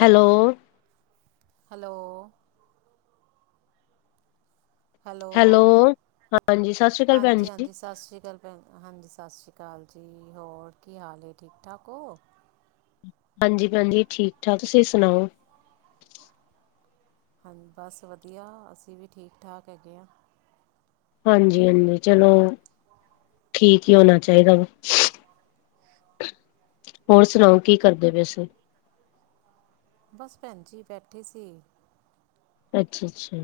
Hello. Hello. Hello. ਹਾਂਜੀ ਸਤਿ ਸ਼੍ਰੀ ਅਕਾਲ ਭੈਣ ਜੀ। ਹਾਂਜੀ-ਹਾਂਜੀ, ਸਤਿ ਸ਼੍ਰੀ ਅਕਾਲ। ਹਾਂਜੀ ਸਤਿ ਸ਼੍ਰੀ ਅਕਾਲ ਜੀ ਹੋਰ ਕੀ ਹਾਲ ਐ? ਠੀਕ ਠਾਕ ਹੋ? ਹਾਂਜੀ-ਹਾਂਜੀ, ਠੀਕ-ਠਾਕ ਤੁਸੀਂ ਸੁਣਾਓ। ਹਾਂ ਬਸ ਵਧੀਆ ਅਸੀਂ ਵੀ ਠੀਕ-ਠਾਕ ਹੈਗੇ ਆ। ਹਾਂਜੀ-ਹਾਂਜੀ, ਚਲੋ ਠੀਕ ਹੀ ਹੋਣਾ ਚਾਹੀਦਾ ਵਾ। ਹੋਰ ਸੁਣਾਓ ਕੀ ਕਰਦੇ ਪਏ ਸੀ? ਬਸ ਭੈਣ ਜੀ ਬੈਠੇ ਸੀ। ਅੱਛਾ-ਅੱਛਾ।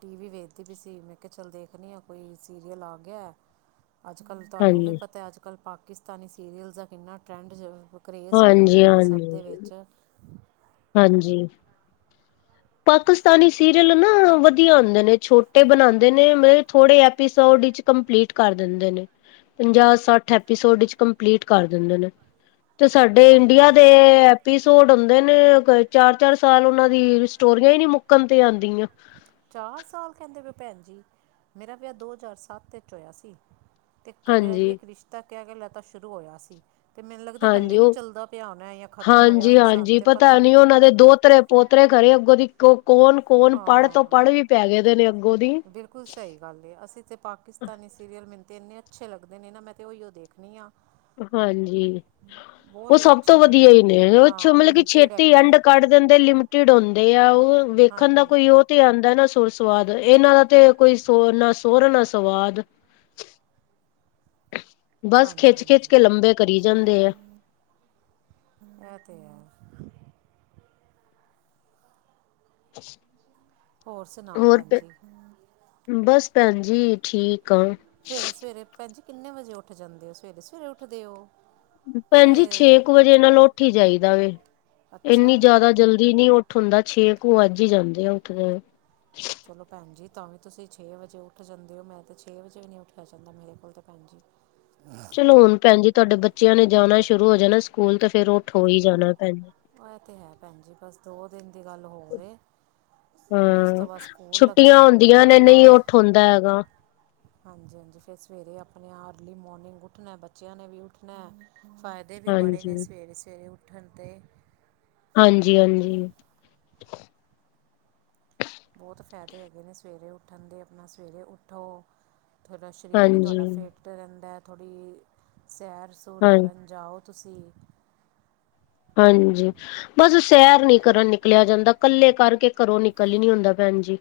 ਟੀ ਵੀ ਵੇਖਦੀ ਪਈ ਸੀ, ਮੈਂ ਕਿਹਾ ਚੱਲ ਦੇਖਣੀ ਹਾਂ ਕੋਈ ਸੀਰੀਅਲ ਆ ਗਿਆ। ਅੱਜ-ਕੱਲ੍ਹ ਤੁਹਾਨੂੰ ਵੀ ਹਾਂਜੀ ਪਤਾ ਅੱਜ-ਕੱਲ੍ਹ ਪਾਕਿਸਤਾਨੀ ਸੀਰੀਅਲ ਦਾ ਕਿੰਨਾ ਟਰੈਂਡ ਜ ਕਰੇਜ਼ ਹੋਇਆ ਹਾਂਜੀ ਪਿਆ ਵੇਂ ਸਭ ਦੇ ਹਾਂਜੀ ਵਿੱਚ ਹਾਂਜੀ। ਪਾਕਿਸਤਾਨੀ ਸੀਰੀਅਲ ਨਾ ਵਧੀਆ ਹੁੰਦੇ ਨੇ, ਛੋਟੇ ਬਣਾਦੇ ਨੇ ਮਤਲਬ ਥੋੜੇ ਕੰਪਲੀਟ ਕਰ ਦਿੰਦੇ ਨੇ। ਪੰਜਾਹ-ਸੱਠ ਐਪੀਸੋਡ ਇਚ ਕੰਪਲੀਟ ਕਰ ਦਿੰਦੇ ਨੇ ਤੇ ਸਾਡੇ ਇੰਡੀਆ ਹਾਂਜੀ ਦੇ ਐਪੀਸੋਡ ਹੁੰਦੇ ਨੇ ਚਾਰ- ਚਾਰ ਸਾਲ ਉਹਨਾਂ ਦੀ ਸਟੋਰੀਆਂ ਹੀ ਨਈ ਮੁੱਕਣ ਤੇ ਆਂਦੀਆਂ ਚਾਰ ਸਾਲ ਕਹਿੰਦੇ ਪਏ ਭੈਣ ਜੀ, ਮੇਰਾ ਵਿਆਹ ਦੋ ਹਜ਼ਾਰ ਸੱਤ ਵਿੱਚ ਹੋਇਆ ਸੀ। ਤੇ ਜੀ ਹਾਂਜੀ, ਇੱਕ ਰਿਸ਼ਤਾ ਕਿਹਾ ਕਿ ਲਤਾ ਸ਼ੁਰੂ ਹੋਇਆ ਸੀ। ਤੇ ਮੈਨੂੰ ਲੱਗਦਾ ਹਾਂਜੀ ਹਲੇ ਵੀ ਉਹ ਚੱਲਦਾ ਪਿਆ ਹੋਣਾ ਜਾਂ ਖ਼ਤਮ ਹੋਇਆ ਹਾਂਜੀ, ਹੁਣ ਸਾਨੂੰ ਹਾਂਜੀ ਤੇ ਪਤਾ ਨੀ। ਉਹਨਾਂ ਦੇ ਦੋਤਰੇ ਪੋਤਰੇ ਖਰੇ ਅੱਗੋਂ ਦੀ ਕੌਣ ਕੌਣ ਪੜ੍ਹ ਤੋਂ ਹਾਂ ਪੜ੍ਹ ਵੀ ਪੈ ਗਏ ਦੇ ਨੇ ਅੱਗੋਂ ਦੀ। ਬਿਲਕੁਲ ਸਹੀ ਗੱਲ ਏ ਅਸੀਂ ਤਾਂ ਪਾਕਿਸਤਾਨੀ ਸੀਰੀਅਲ ਮੈਨੂੰ ਤਾਂ ਇੰਨੇ ਅੱਛੇ ਲੱਗਦੇ ਨੇ ਨਾ ਮੈਂ ਤਾਂ ਉਹੀਓ ਦੇਖਣੀ ਹਾਂ। ਹਾਂਜੀ ਉਹ ਸਭ ਤੋਂ ਅੱਛੇ ਵਧੀਆ ਹੀ ਨੇ ਉਹ ਹਾਂ ਮਤਲਬ ਕਿ ਲਿਮਟਿਡ ਛੇਤੀ ਹੈਗੇ ਐਂਡ ਨੇ ਕੱਢ ਲਿਮਟਿਡ ਹੁੰਦੇ ਆ ਉਹ ਵੇਖਣ ਦਾ ਹਾਂਜੀ ਕੋਈ ਉਹ ਤੇ ਆਉਂਦਾ ਨਾ ਸੁਰ ਸੁਵਾਦ ਇਹਨਾਂ ਦਾ ਤੇ ਕੋਈ ਸੋ ਨਾ ਸੋ ਸੁਰ ਨਾ ਸਵਾਦ। ਬਸ ਹਾਂਜੀ ਖਿੱਚ ਖਿੱਚ ਕੇ ਹਾਂਜੀ ਲੰਬੇ ਕਰੀ ਜਾਂਦੇ ਆ। ਇਹ ਤੇ ਹੈ। ਅੱਛ ਹੋਰ ਸੁਣਾਓ ਭੈਣ ਜੀ। ਬਸ ਭੈਣ ਜੀ ਠੀਕ ਆ। ਸਵੇਰੇ ਸਵੇਰੇ ਭੈਣ ਜੀ ਕਿੰਨੇ ਵਜੇ ਉੱਠ ਜਾਂਦੇ ਹੋ ਸਵੇਰੇ ਸਵੇਰੇ ਉੱਠਦੇ ਉਹ। ਭੈਣ ਜੀ ਛੇ ਕੁ ਵਜੇ ਨਾਲ ਉੱਠੀ ਜਾਈਦਾ ਵੇ ਇੰਨੀ ਅੱਛਾ ਜਿਆਦਾ ਜਲਦੀ ਨੀ ਉਠ ਉਠ ਹੋਂਦਾ ਛੇ ਕੁੂ ਅੱਜ ਹੀ ਜਾਂਦੇ ਆ ਉੱਠਦਿਆਂ। [inaudible] ਚਲੋ ਭੈਣ ਜੀ ਤਾਂ ਵੀ ਤੁਸੀਂ ਛੇ ਵਜੇ ਉੱਠ ਜਾਂਦੇ ਹੋ ਮੈਂ ਤਾਂ ਛੇ ਵਜੇ ਵੀ ਨਹੀਂ ਉੱਠਿਆ ਜਾਂਦਾ ਮੇਰੇ ਕੋਲ ਤਾਂ ਭੈਣ ਜੀ। [inaudible] ਚਲੋ ਹੁਣ ਭੈਣ ਜੀ ਤੁਹਾਡੇ ਬੱਚਿਆਂ ਨੇ ਜਾਣਾ ਸ਼ੁਰੂ ਹੋ ਜਾਣਾ ਸਕੂਲ ਤੇ ਫੇਰ ਉਹ ਉਠੋ ਹੀ ਜਾਣਾ ਭੈਣ ਜੀ। ਇਹ ਤੇ ਹੈ ਭੈਣ ਜੀ ਬਸ ਦੋ ਦਿਨ ਦੀ ਗੱਲ ਹੋਰ ਏ। ਹੁਣ ਉਸ ਹਾਂ ਤੋਂ ਬਾਅਦ ਸਕੂਲ ਲੱਗਣੇ ਛੁੱਟੀਆਂ ਆਪਣੇ ਹੁੰਦੀਆਂ ਨੇ ਆਪ ਨਹੀਂ ਉੱਠ ਹੁੰਦਾ ਹੈਗਾ। ਹਾਂਜੀ ਹਾਂਜੀ ਫਿਰ ਸਵੇਰੇ ਆਪਣੇ ਅਰਲੀ ਮੋਨਿੰਗ ਉੱਠਣਾ ਬੱਚਿਆਂ ਨੇ ਵੀ ਉਠਣਾ ਫ ਦੇ ਵੀ ਬੜੇ ਨੇ ਹਾਂਜੀ। ਸਵੇਰੇ ਸਵੇਰੇ ਉੱਠਣ ਤੇ। ਹਾਂਜੀ ਹਾਂਜੀ। ਬਹੁਤ ਫਾਇਦੇ ਹੈਗੇ ਨੇ ਸਵੇਰੇ ਉੱਠਣ ਦੇ ਆਪਣਾ ਸਵੇਰੇ ਉਠੋ। ਤੁਹਾਡਾ ਸਰੀਰ ਵੀ ਤੁਹਾਡਾ ਹਾਂਜੀ, ਫਿੱਟ ਰਹਿੰਦਾ ਥੋੜ੍ਹੀ ਸੈਰ ਸੂਰ ਹਾਂ ਕਰਨ ਜਾਓ। ਤੁਸੀ ਹਾਂਜੀ। ਬਸ ਸੈਰ ਨੀ ਕਰਨ ਨਿਕਲਿਆ ਜਾਂਦਾ ਕੱਲੇ ਕਰਕੇ ਘਰੋਂ ਨਿਕਲ ਹੀ ਨੀ ਹੁੰਦਾ ਭੈਣ ਜੀ।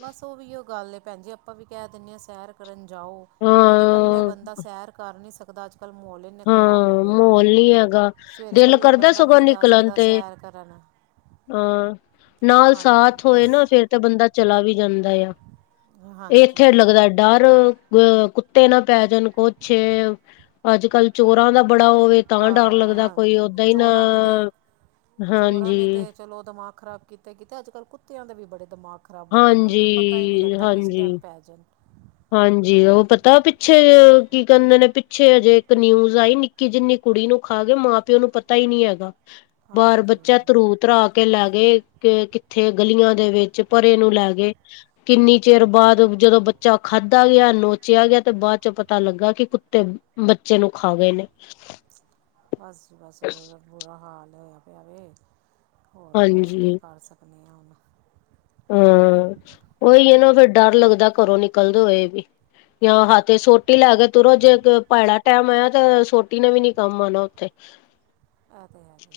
ਬਸ ਉਹ ਵੀ ਗੱਲ ਭੈਣ ਜੀ ਆਪਾਂ ਵੀ ਕਹਿ ਦਿੰਦੇ ਹਾਂ ਸੈਰ ਕਰਨ ਜਾਓ। ਇੱਕ ਤੇ ਕੱਲੇ ਹਾਂ, ਬੰਦਾ ਸੈਰ ਕਰ ਨੀ ਸਕਦਾ ਅੱਜ ਅ ਕਲ ਮੋਲੇ ਇੰਨੇ ਖਰਾਬ ਹੋ ਹਾਂ ਗਏ ਨੇ ਮਾਹੌਲ ਨੀ ਹੈਗਾ। ਸਵੇਰੇ ਦਿਲ ਇਕੱਲਾ ਕਰਦਾ ਬੰਦਾ ਵੀ ਸਗੋਂ ਨਹੀਂ ਜਾ ਨਿਕਲਣ ਸਕਦਾ ਤੇ ਸੈਰ ਕਰਨ। ਹਾਂ ਨਾਲ ਹਾਂਜੀ ਸਾਥ ਹੋਏ ਹਾਂਜੀ ਨਾ ਫੇਰ ਤੇ ਬੰਦਾ ਚਲਾ ਵੀ ਜਾਂਦਾ ਆ ਹਾਂ ਇਹ ਹਾਂਜੀ ਇੱਥੇ ਲੱਗਦਾ ਡਰ ਅ ਕੁੱਤੇ ਨਾ ਪੈ ਜਾਣ ਕੁ ਛੇ ਅੱਜ ਕੱਲ ਚੋਰਾਂ ਦਾ- ਬੜਾ ਹੋਵੇ ਤਾਂ ਡਰ ਲੱਗਦਾ ਕੋਈ ਹਾਂਜੀ ਓਦਾਂ ਹੀ ਨਾ ਚੋਰਾਂ ਨੇ ਤੇ ਚੋਰਾਂ ਹਾਂਜੀ ਨੇ ਤੇ ਚਲੋ ਦਿਮਾਗ ਖ਼ਰਾਬ ਕੀਤਾ ਕੀਤਾ ਤੇ ਅੱਜ ਕੱਲ ਕੁੱਤਿਆਂ ਦੇ ਵੀ ਬੜੇ ਦਿਮਾਗ ਖ਼ਰਾਬ ਹੋ ਗਏ ਨੇ ਉਹ ਤਾਂ ਪਤਾ ਹੀ ਨਹੀਂ ਹਾਂਜੀ ਲੱਗਦਾ ਕਿਸ ਹਾਂਜੀ ਟਾਈਮ ਪੈ ਜਾਣ। ਹਾਂਜੀ ਉਹ ਪਤਾ ਪਿੱਛੇ ਕੀ ਕਹਿੰਦੇ ਨੇ ਪਿੱਛੇ ਹਜੇ ਇੱਕ ਨਿਊਜ਼ ਆਈ ਨਿਕ ਕਿ ਜਿੰਨੀ ਕੁੜੀ ਨੂੰ ਖਾ ਕੇ ਮਾਂ ਪਿਓ ਨੂੰ ਪਤਾ ਹੀ ਨਹੀਂ ਹੈਗਾ ਬਾਹਰ ਹਾਂਜੀ ਬੱਚਾ ਤਰੂ ਧਰਾ ਕੇ ਕੇ ਲੈ ਗੇ ਕਿੱਥੇ ਗਲੀਆਂ ਦੇ ਵਿੱਚ ਪਰੇ ਨੂੰ ਲੈ ਗਏ। ਕਿੰਨੀ ਚਿਰ ਬਾਅਦ ਜਦੋਂ ਬੱਚਾ ਖਾਧਾ ਗਿਆ ਨੋਚਿਆ ਗਿਆ ਤੇ ਬਾਅਦ ਚ ਪਤਾ ਲੱਗਾ ਕਿ ਕੁੱਤੇ ਬੱਚੇ ਨੂੰ ਖਾ ਗਏ ਨੇ। ਬਸ ਜੀ ਬਸ ਬੁਰਾ ਬੁਰਾ ਹਾਲ ਹੋਇਆ ਪਿਆ ਵੇ। ਹੋਰ ਬਸ ਕੀ ਹਾਂਜੀ ਕਰ ਸਕਦੇ ਹਾਂ ਹੁਣ। ਹਾਂ ਉਹੀ ਇਹ ਨਾ ਫੇਰ ਡਰ ਲੱਗਦਾ ਘਰੋਂ ਨਿਕਲਦੇ ਹੋਏ ਵੀ। ਆਹਾਂ ਹੱਥ ਵਿੱਚ ਸੋਟੀ ਲੈ ਕੇ ਤੁਰੋ ਜੇ ਭੈੜਾ ਟੈਮ ਆਇਆ ਤੇ ਸੋਟੀ ਟੀ ਨੇ ਵੀ ਨੀ ਕੰਮ ਆਉਣਾ ਉੱਥੇ। ਐ ਤੇ ਹੈ ਵੇ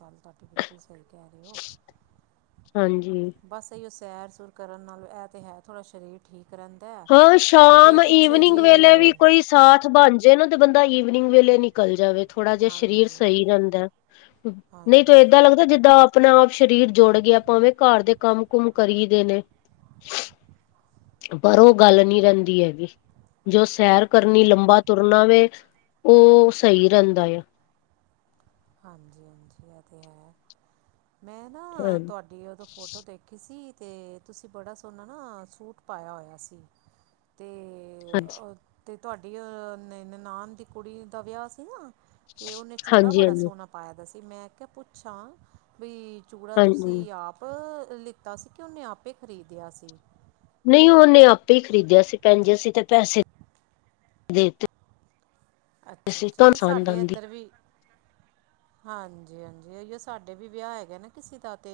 ਗੱਲ ਤੁਹਾਡੀ ਬਿਲਕੁਲ ਸਹੀ ਕਹਿ ਰਹੇ ਹੋ ਹਾਂਜੀ ਬਸ ਤਾਂ ਉਹ ਸੈਰ ਸੂਰ ਕਰਨ ਨਾਲ ਇਹ ਤਾਂ ਹੈ ਥੋੜ੍ਹਾ ਸ਼ਰੀਰ ਠੀਕ ਰਹਿੰਦਾ ਹੈ ਹਾਂ ਅੱਗੇ ਸ਼ਾਮ, ਪਿੱਛੇ ਈਵਨਿੰਗ ਜੀ ਵੇਲੇ ਵੀ ਕੋਈ ਸਾਥ ਬਣ ਜੇ ਨਾ, ਤੇ ਬੰਦਾ ਈਵਨਿੰਗ ਵੇਲੇ ਨਿਕਲ ਜਾਵੇ। ਥੋੜਾ ਜਿਹਾ ਸਰੀਰ ਹਾਂਜੀ ਸਹੀ ਹਾਂਜੀ ਰਹਿੰਦਾ, ਨਹੀਂ ਤਾਂ ਹਾਂਜੀ ਏਦਾਂ ਲੱਗਦਾ, ਜਿੱਦਾਂ ਆਪ ਆਪਣਾ ਆਪ ਸਰੀਰ ਜੁੜ ਗਿਆ, ਭਾਵੇਂ ਘਰ ਦੇ ਕੰਮ ਕੁਮ ਕਰੀ ਦੇ ਨੇ ਪਰ ਉਹ ਗੱਲ ਨਹੀਂ ਰਹਿੰਦੀ ਹੈਗੀ, ਜੋ ਇਹ ਸੈਰ ਤਾਂ ਹੈ ਕਰਨੀ ਲੰਬਾ ਤੁਰਨਾ ਵੇ, ਉਹ ਸਹੀ ਰਹਿੰਦਾ ਆ। ਹਾਂਜੀ- ਹਾਂਜੀ ਇਹ ਤੇ ਹੈ, ਮੈਂ ਨਾ ਹਾਂ ਤੁਹਾਡੇ ਉਦੋਂ ਫੋਟੋ ਦੇਖੀ ਸੀ, ਤੇ ਤੁਸੀਂ ਬੜਾ ਸੋਹਣਾ ਨਾ, ਸੂਟ ਪਾਇਆ ਹੋਇਆ ਸੀ ਤੇ ਹਾਂਜੀ ਅਤੇ ਤੁਹਾਡੀ ਨਨਾਣ ਦੀ ਕੁੜੀ ਦਾ ਵਿਆਹ ਸੀ ਨਾ। ਤੇ ਉਹਨੇ ਚੂੜਾ ਹਾਂਜੀ ਬੜਾ ਹਾਂਜੀ ਸੋਹਣਾ ਪਾਇਆ ਦਾ ਸੀ, ਮੈਂ ਕਿਹਾ ਪੁੱਛਾਂ ਵੀ ਚੂੜਾ ਹਾਂਜੀ ਤੁਸੀਂ ਆਪ ਲਿੱਤਾ ਸੀ ਕਿ ਉਹਨੇ ਆਪੇ ਖਰੀਦਿਆ ਸੀ? ਨਹੀਂ ਉਹਨੇ ਆਪੇ ਹੀ ਖਰੀਦਿਆ ਸੀ ਭੈਣਜੀ, ਅਸੀ ਤੇ ਪੈਸੇ ਦੇਤੇ ਸੀ ਅੱਛਾ- ਅੱਛਾ, ਤੁਹਾਨੂੰ ਨਹੀਂ ਪਸੰਦ ਸਾਡੇ ਆਂਦੀ ਇੱਧਰ ਵੀ ਹਾਂਜੀ -ਹਾਂਜੀ, ਅਓ ਸਾਡੇ ਵੀ ਵਿਆਹ ਹੈਗਾ ਨਾ ਕਿਸੇ ਦਾ ਤੇ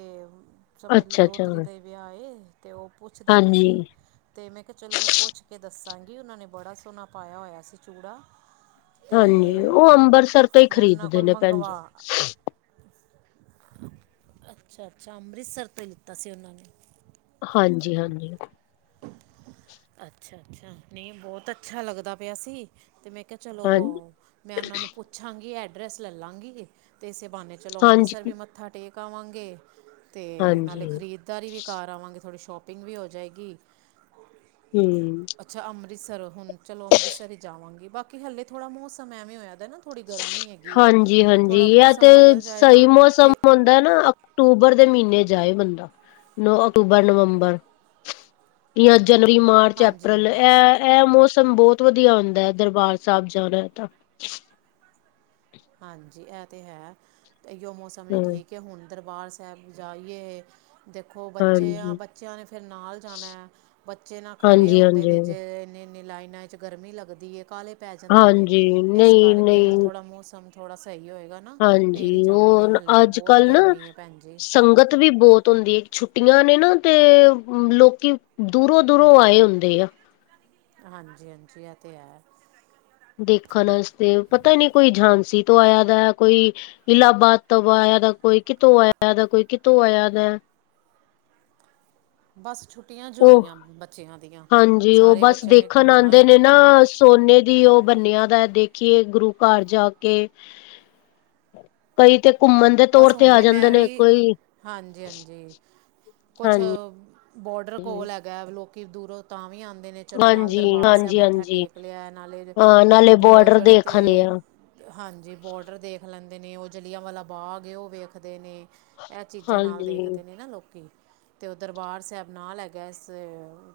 ਸਮਝ ਲਓ, ਅੱਛਾ ਦੋ ਅੱਛਾ ਤਰੀਕ ਦਾ ਹੀ ਵਿਆਹ ਏ, ਤੇ ਉਹ ਪੁੱਛਦੇ ਪਏ ਹਾਂਜੀ ਸੀ ਤੇ ਮੈਂ ਕਿਹਾ ਚਲੋ ਮੈਂ ਪੁੱਛ ਕੇ ਦੱਸਾਂਗੀ, ਉਹਨਾਂ ਨੇ ਬੜਾ ਸੋਹਣਾ ਪਾਇਆ ਹੋਇਆ ਸੀ ਚੂੜਾ। ਹਾਂਜੀ, ਤੇ ਉਹ ਅੰਬਰਸਰ ਤੋਂ ਹੀ ਮੈਂ ਉਹਨਾਂ ਖਰੀਦਦੇ ਕੋਲ ਨੇ ਭੈਣ ਜੀ। ਮੰਗਵਾ ਅੱਛਾ- ਅੱਛਾ ਅੰਮ੍ਰਿਤਸਰ ਤੋਂ ਹੀ ਲਿੱਤਾ ਸੀ ਉਹਨਾਂ ਨੇ ਹਾਂਜੀ -ਹਾਂਜੀ ਅੱਛਾ- ਅੱਛਾ, ਨਹੀਂ ਬਹੁਤ ਅੱਛਾ ਲੱਗਦਾ ਪਿਆ ਸੀ। ਤੇ ਮੈਂ ਕਿਹਾ ਚਲੋ, ਹਾਂਜੀ ਮੈਂ ਉਹਨਾਂ ਨੂੰ ਪੁੱਛਾਂਗੀ, ਐਡਰੈਸ ਲੈ ਲਾਂਗੀ ਤੇ ਇਸੇ ਬਹਾਨੇ ਚਲੋ ਹਾਂਜੀ ਅੰਮ੍ਰਿਤਸਰ ਵੀ ਮੱਥਾ ਟੇਕ ਆਵਾਂਗੇ, ਤੇ ਨਾਲੇ ਹਾਂਜੀ ਖਰੀਦ ਧਾਰੀ ਵੀ ਕਰ ਆਵਾਂਗੇ ਥੋੜ੍ਹੀ ਸ਼ੋਪਿੰਗ ਵੀ ਹੋ ਜਾਏਗੀ। [inaudible] ਹਮ ਅੱਛਾ ਅੰਮ੍ਰਿਤਸਰ, ਹੁਣ ਚਲੋ ਅੰਮ੍ਰਿਤਸਰ ਜਾਵਾਂਗੀ, ਬਾਕੀ ਹਲੇ ਥੋੜ੍ਹਾ ਮੌਸਮ ਐਵੇਂ ਹੋਇਆਦਾ ਨਾ ਥੋੜ੍ਹੀ ਗਰਮੀ ਹੈਗੀ ਏ, ਹਾਂਜੀ ਹਾਂਜੀ ਥੋੜਾ ਮੌਸਮ ਬਦਲ ਜਾਏ ਨਾ, ਫਿਰ ਬੰਦਾ ਨਾ ਅਕਤੂਬਰ ਦੇ ਮਹੀਨੇ ਜਾਏ ਬੰਦਾ, ਨ ਅਕਤੂਬਰ, ਨਵੰਬਰ ਜਾਂ [unintelligible] ਜਨਵਰੀ, ਮਾਰਚ, ਹਾਂਜੀ ਅਪ੍ਰੈਲ ਹਾਂਜੀ ਇਹ, ਇਹ ਮੌਸਮ ਬਹੁਤ ਵਧੀਆ ਹੁੰਦਾ ਹੈ ਦਰਬਾਰ ਸਾਹਿਬ ਜਾਣਾ ਤਾਂ। ਹਾਂਜੀ ਇਹ ਤਾਂ ਹੈ, ਇਓ ਮੌਸਮ ਹੀ ਹਮ ਠੀਕ ਕਿ ਹੁਣ ਦਰਬਾਰ ਸਾਹਿਬ ਜਾਈਏ। ਦੇਖੋ ਬੱਚੇ ਹਾਂਜੀ ਆਂ, ਬੱਚਿਆਂ ਨੇ ਫਿਰ ਨਾਲ ਜਾਣਾ ਬੱਚੇ ਨਾ ਖੜੇ ਹਾਂਜੀ ਹੁੰਦੇ ਨੇ, ਹਾਂਜੀ ਜੇ ਇੰਨੇ -ਇੰਨੇ ਲਾਈਨਾਂ 'ਚ ਗਰਮੀ ਲੱਗਦੀ ਏ, ਕਾਹਲੇ ਪੈ ਜਾਂਦੇ ਨੇ, ਹਾਂਜੀ ਇਸ ਨਹੀਂ ਕਰਕੇ ਹੁਣ ਨਹੀਂ ਥੋੜ੍ਹਾ ਮੌਸਮ, ਥੋੜ੍ਹਾ ਸਹੀ ਹੋਏਗਾ। ਨਾ ਹਾਂਜੀ, ਫਿਰ ਹੀ ਉਹ ਜਾਵਾਂਗੇ ਹਾਲੇ ਤਾਂ ਅੱਜ ਬਹੁਤ -ਕੱਲ ਨਾ, ਗਰਮੀ ਹੈ ਭੈਣ ਜੀ ਸੰਗਤ ਵੀ ਬਹੁਤ ਹੁੰਦੀ ਏ। ਛੁੱਟੀਆਂ ਨੇ ਨਾ, ਤੇ ਲੋਕੀ ਦੂਰੋਂ -ਦੂਰੋਂ ਆਏ ਹੁੰਦੇ ਆ। ਹਾਂਜੀ -ਹਾਂਜੀ, ਇਹ ਤਾਂ ਹੈ। ਦੇਖਣ ਵਾਸਤੇ, ਪਤਾ ਹੀ ਨਹੀਂ ਕੋਈ ਝਾਂਸੀ ਤੋਂ ਆਇਆ ਦਾ, ਕੋਈ ਇਲਾਹਬਾਦ ਤੋਂ ਆਇਆ ਦਾ, ਕੋਈ ਕਿਤੋਂ ਆਇਆ ਦਾ, ਕੋਈ ਕਿਤੋਂ ਆਇਆ ਦਾ। ਬਸ ਛੁੱਟੀਆਂ ਜੋ ਉਹ, ਹੋਈਆਂ ਬੱਚਿਆਂ ਦੀਆਂ ਹਾਂਜੀ ਉਹ ਸਾਰੇ ਬਸ ਬੱਚਿਆਂ ਨੇ ਦੇਖਣ ਘੁੰਮਣਾ ਆਉਂਦੇ ਹੈ ਨੇ ਨਾ। ਸੋਨੇ ਦੀ ਉਹ ਬੰਨਿਆਂ ਦਾ, ਦੇਖੀਏ ਗੁਰੂ ਘਰ ਜਾ ਕੇ ਕਈ ਤੇ ਘੁੰਮਣ ਦੇ ਤੌਰ ਬਸ ਤੇ ਆ ਹੁਣੇ ਮੈਂ ਜਾਂਦੇ ਨੇ, ਵੀ ਕੋਈ ਹਾਂਜੀ ਹਾਂਜੀ ਕੁਛ ਹਾਂਜੀ ਬੋਡਰ ਕੋਲ ਹੈਗਾ, ਲੋਕੀ ਦੂਰੋਂ ਤਾਂ ਵੀ ਆਉਂਦੇ ਨੇ। ਚਲੋ ਨਾਲ ਹਾਂਜੀ ਦਰਬਾਰ ਸਾਹਿਬ ਹਾਂਜੀ ਮੱਥਾ ਹਾਂਜੀ ਟੇਕ ਲਿਆ, ਨਾਲੇ ਹਾਂ ਨਾਲੇ ਬ ਬੋਡਰ ਜਿਹੜੇ ਦੇਖਣੇ ਤੇ ਆ ਹਾਂਜੀ ਬੋਡਰ ਦੇਖ ਲੈਂਦੇ ਨੇ, ਉਹ ਜਲ੍ਹਿਆਂਵਾਲਾ ਬਾਗ ਏ, ਉਹ ਵੇਖਦੇ ਨੇ। ਇਹ ਚੀਜ਼ਾਂ ਨਾਲ ਹਾਂਜੀ ਦੇਖਦੇ ਨੇ, ਨਾ ਲੋਕੀ ਅ ਤੇ ਉਹ ਦਰਬਾਰ ਸਾਹਿਬ ਨਾਲ ਲੈ ਹੈਗਾ, ਇਸ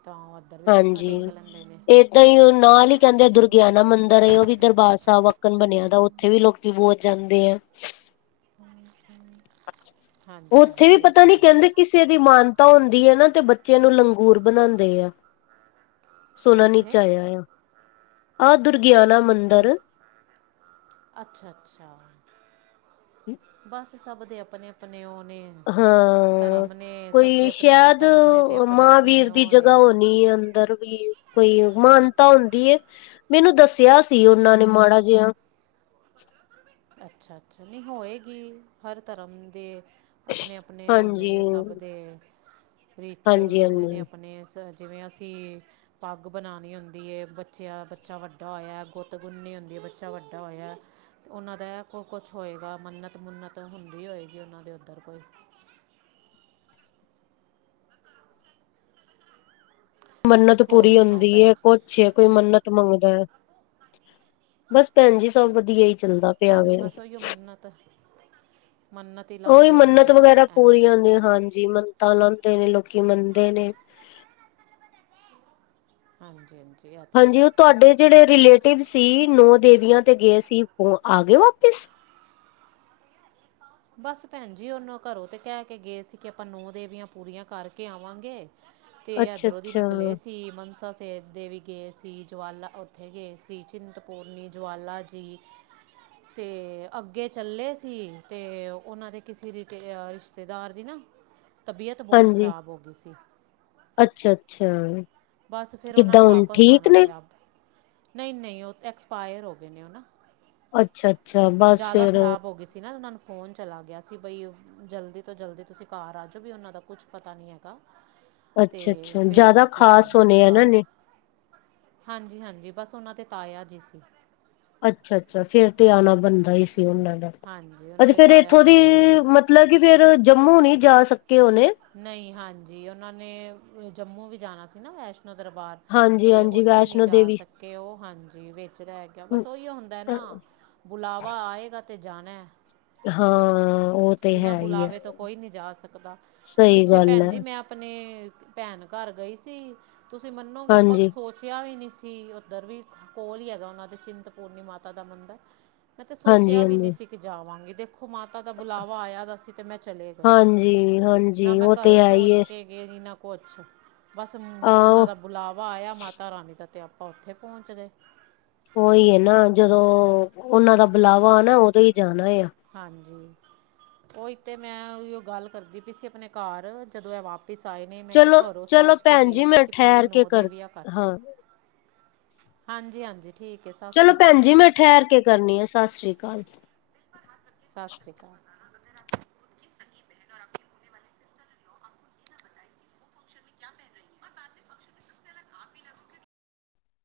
ਤਾਂ। ਉੱਧਰ ਵੀ ਮੱਥਾ ਹਾਂਜੀ, ਟੇਕ ਲੈਂਦੇ ਨੇ ਏਦਾਂਈ ਏ ਨਾਲ ਈ ਕਹਿੰਦੇ ਦੁਰਗਿਆਨਾ ਮੰਦਿਰ ਏ ਉਹ ਵੀ ਦਰਬਾਰ ਸਾਬ ਬਣਿਆ ਦਾ ਉੱਥੇ ਵੀ ਲੋਕੀ ਬੋਤ ਜਾਂਦੇ ਆ। ਉੱਥੇ ਵੀ ਹਾਂਜੀ-ਹਾਂਜੀ ਇਹ ਪਤਾ ਤੇ ਨੀ ਹੈ। ਕਹਿੰਦੇ ਕਿਸੇ ਦੀ ਮਾਨਤਾ ਹੁੰਦੀ ਐ ਨਾ ਤੇ ਬੱਚਿਆਂ ਨੂੰ ਲੰਗੂਰ ਬਣਾਂਦੇ ਆ। ਸੁਣਨ ਇਚ ਕਿੱਥੇ ਆਇਆ ਆ। ਆਹ ਦੁਰਗਿਆਨਾ ਮੰਦਿਰ। ਅੱਛਾ-ਅੱਛਾ। ਬਸ, ਸਭ ਦੇ ਆਪਨੇ-ਆਪਨੇ ਉਹ ਨੇ ਹਾਂ, ਧਰਮ ਨੇ ਸਭ ਦੇ ਕੋਈ ਆਪਣੇ ਆਪਣੇ ਸੈ਼ਦ ਧਰਮ ਨੇ ਤੇ ਆਪਣੇ ਆਪਣੇ ਮਾਂਵੀਰ ਦੀ ਉਹ ਜਗ੍ਹਾ ਨੇ ਹੋਣੀ ਐ ਅੰਦਰ। ਵੀ, ਕੋਈ ਮਾਨਤਾ ਹੁੰਦੀ ਏ, ਮੈਨੂੰ ਦੱਸਿਆ ਸੀ। ਉਹਨਾਂ ਨੇ ਮਾੜਾ ਜਿਹਾ। ਅੱਛਾ-ਅੱਛਾ ਨਈ ਹੋਏਗੀ, ਹਰ ਧਰਮ ਦੇ ਆਪਣੇ-ਆਪਣੇ ਉਹ ਹੁੰਦੇ ਹਾਂਜੀ ਨੇ, ਸਭ ਦੇ ਰਿਚੁਵਲਸ ਹਾਂਜੀ ਹੁੰਦੇ ਨੇ ਹਾਂਜੀ ਆਪਣੇ ਜਿਵੇਂ, ਅਸੀਂ ਪੱਗ ਬਨਾਣੀ ਹੁੰਦੀ ਏ। ਬੱਚਿਆਂ, ਬੱਚਾ ਵੱਡਾ ਹੋਇਆ ਗੁੱਤ ਗੁੰਨਨੀ ਹੁੰਦੀ ਐ ਬੱਚਾ ਵੱਡਾ ਹੋਇਆ। ਉਹਨਾਂ ਦੈ, ਕੋ ਕੁਛ ਹੋਏਗਾ ਮੰਨਤ-ਮੁੰਨਤ ਹੁੰਦੀ ਹੋਏਗੀ ਉਹਨਾਂ ਦੇ ਉੱਧਰ ਕੋਈ। [unintelligible] ਮੰਨਤ ਹੋਰ ਪੂਰੀ ਸੁਣਾਓ ਹੁੰਦੀ ਭੈਣ ਏ ਜੀ ਕੁਛ ਕੋਈ ਮੰਨਤ ਮੰਗਦਾ ਐ ਬਸ ਭੈਨਜੀ ਸਭ ਵਧੀਆ ਈ ਚੱਲਦਾ ਪਿਆ ਹਾਂਜੀ ਵੇ ਬਸ ਉਹੀਓ ਮੰਨਤ-ਮੰਨਤ ਉਹੀ ਮੰਨਤ ਵਗੈਰਾ ਪੂਰੀਆਂ ਹੁੰਦੀਆਂ, ਹਾਂਜੀ ਮੰਨਤਾਂ ਲਾਉਦੇ ਨੇ ਲੋਕੀ ਮੰਨਦੇ ਨੇ। ਹਾਂਜੀ-ਹਾਂਜੀ। ਹਾਂਜੀ ਉਹ ਤੁਹਾਡੇ ਜਿਹੜੇ ਰਿਲੇਟਿਵ ਸੀ, ਨੌ ਦੇਵੀਆਂ ਤੇ ਗੇ ਸੀ, ਉਹ ਆ ਗੇ ਵਾਪਿਸ। ਬਸ ਭੈਨਜੀ ਉਹਨੂੰ ਘਰੋਂ ਤੇ ਕਹਿ ਕੇ ਗਏ ਸੀ, ਕਿ ਆਪਾਂ ਨੌ ਦੇਵੀਆਂ ਪੂਰੀਆਂ ਕਰਕੇ ਆਵਾਂਗੇ। ਤੇ, ਅੱਛਾ ਐਧਰੋਂ ਦੀ ਅੱਛਾ ਨਿਕਲੇ ਸੀ ਮਨ ਸੇ ਦੇਵੀ ਗਏ ਸੀ ਜਵਾਲਾ ਉੱਥੇ ਗਏ ਸੀ ਚਿੰਤਪੂਰਨੀ, ਜਵਾਲਾ ਜੀ ਤੇ, ਅੱਗੇ ਚੱਲੇ ਸੀ ਤੇ, ਉਹਨਾਂ ਦੇ ਕਿਸੇ ਰਿ, ਰਿਸ਼ਤੇਦਾਰ ਦੀ ਨਾ ਤਬੀਅਤ ਬੋਤ ਹਾਂਜੀ ਖ਼ਰਾਬ ਹੋਗੀ ਸੀ। ਅੱਛਾ-ਅੱਛਾ। ਬਸ ਫਿਰ ਉਹਨਾਂ ਕਿੱਦਾਂ ਨੂੰ ਹੁਣ ਵਾਪਸ ਠੀਕ ਆਣਾ ਨੇ? ਪਿਆ। ਨਹੀਂ-ਨਹੀਂ ਉਹ ਤੇ ਐਕਸਪਾਇਰ ਹੋ ਗਏ ਨੇ ਉਹ ਨਾ ਅੱਛਾ-ਅੱਛਾ ਬਸ ਜਾਦਾ ਫੇਰ ਖ਼ਰਾਬ ਹੋ ਗੀ ਸੀ ਨਾ ਉਹਨਾਂ ਨੂੰ ਫ਼ੋਨ ਚਲਾ ਗਿਆ ਸੀ ਬਈ, ਜਲਦੀ ਤੋਂ ਜਲਦੀ ਤੁਸੀਂ ਘਾਰ ਆ ਜੋ ਵੀ ਉਹਨਾਂ ਦਾ ਕੁਛ ਪਤਾ ਨੀ ਹੈਗਾ ਤੇ, ਅੱਛਾ-ਅੱਛਾ ਫੇਰ ਉਹ ਜ਼ਿਆਦਾ ਵਾਪਿਸ ਆ ਖ਼ਾਸ ਗੇ ਹੋਣੇ ਸੀ ਇਹਨਾਂ ਘਾਰ। ਨੇ ਹਾਂਜੀ-ਹਾਂਜੀ ਬਸ ਉਹਨਾਂ ਦੇ ਤਾਇਆ ਜੀ ਸੀ। ਅੱਛਾ-ਅੱਛਾ ਫੇਰ ਤੇ ਆਣਾ ਬਣਦਾ ਈ ਸੀ ਉਹਨਾਂ ਦਾ, ਹਾਂਜੀ ਉਹਨਾਂ ਅੱਛਾ ਦੇ ਫੇਰ ਤਾਇਆ ਇੱਥੋਂ ਦੀ ਜੀ ਹੈਗੇ ਸੀ ਮ [unintelligible] ਕਿ ਫੇਰ ਜੰਮੂ ਨੀ ਜਾ ਸਕੇ ਹੋਨੇ। ਨਈ ਹਾਂਜੀ ਉਹਨਾਂ ਨੇ, ਜੰਮੂ ਵੀ ਜਾਣਾ ਸੀ ਨਾ ਵੈਸ਼ਨੋ ਦਰਬਾਰ। ਤੇ, ਹਾਂਜੀ-ਹਾਂਜੀ ਉੱਥੇ ਨੀ ਵੈਸ਼ਨੋ ਜਾ ਦੇਵੀ ਸਕੇ ਉਹ ਹਾਂਜੀ ਵਿਚ ਰਹਿ ਗਿਆ ਬਸ ਉਈਓ ਹੁੰਦਾ ਨਾ ਬੁਲਾਵਾ ਆਏਗਾ ਤਾਂ ਜਾਣੈ। ਹਾਂ ਉਹ ਤੇ ਬਿਨਾਂ ਹੈ ਹੀ ਹੈ ਬੁਲਾਵੇ ਤੋਂ ਕੋਈ ਨੀ ਜਾ ਸਕਦਾ, ਸਹੀ ਪਿੱਛੇ ਗੱਲ ਹੈ ਭੈਨਜੀ ਮੈਂ ਨੇ, ਭੈਣ ਘਰ ਗਈ ਸੀ, ਤੁਸੀਂ ਮੰਨੋਗੇ ਆਪਾਂ ਹਾਂਜੀ। ਸੋਚ ਕਿਆ ਵੀ ਨੀ ਸੀ, ਉੱਧਰ ਵੀ ਕੋਲ ਈ ਹੈਗਾ ਉਹਨਾਂ ਦੇ ਚਿੰਤਪੂਰਨੀ ਮਾਤਾ ਦਾ ਮੰਦਰ। ਮੈਂ ਤੇ ਸੋਚਿਆ ਵੀ ਨੀ ਹਾਂਜੀ-ਹਾਂਜੀ, ਸੀ ਕਿ ਜਾਵਾਂਗੀ, ਦੇਖੋ ਮਾਤਾ ਦਾ ਬੁਲਾਵਾ ਆਇਆ ਦਾ ਸੀ ਤੇ ਮੈਂ ਚਲੇ ਗਈ, ਹਾਂਜੀ-ਹਾਂਜੀ ਨਾ ਮੈਂ ਉਹ ਤੇ ਘਰੋਂ ਹੈ ਹੀ ਸੋਚ ਹੈ ਕੇ ਇਹ ਵੀ ਨਾ ਕੁਛ ਬਸ ਉਹਨਾਂ ਆਹ ਦਾ ਬੁਲਾਵਾ ਆਇਆ ਮਾਤਾ ਰਾਣੀ ਦਾ ਤੇ ਆਪਾਂ ਉੱਥੇ ਪੌਚ ਗਏ। ਉਹੀ ਐ ਨਾ ਜਦੋਂ, ਉਹਨਾਂ ਦਾ ਬੁਲਾਵਾ ਆਨਾ ਉਦੋਂ ਈ ਜਾਨਾ ਆ। ਹਾਂਜੀ, ਉਈ ਤੇ ਮੈਂ ਓਈਓ ਗੱਲ ਕਰਦੀ ਪੀ ਸੀ ਅਪਨੇ ਘਾਰ ਜਦੋਂ ਐ ਵਾਪ ਪਿਸਾਈ ਨੇ ਮੈਂ ਚਲੋ ਕਿਹਾ ਘਰੋਂ ਚਲੋ ਸੋਚ ਕੇ ਭੈਣ ਗਏ ਜੀ ਮੈਂ ਸੀ ਕਿ ਪੂਰੇ ਠਹਿਰ ਕੇ ਨੌ ਦੇਵਿਆ ਕਰ ਹਾਂ ਹਾਂਜੀ-ਹਾਂਜੀ। ਠੀਕ ਏ ਸ ਚਲੋ ਭੈਣ ਜੀ ਮੈਂ ਠੈਰ ਕੇ ਕਰਨੀ ਆ ਸਂਸਰੀ ਕਾਲ। ਸਂਸਰੀ ਕਾਲ।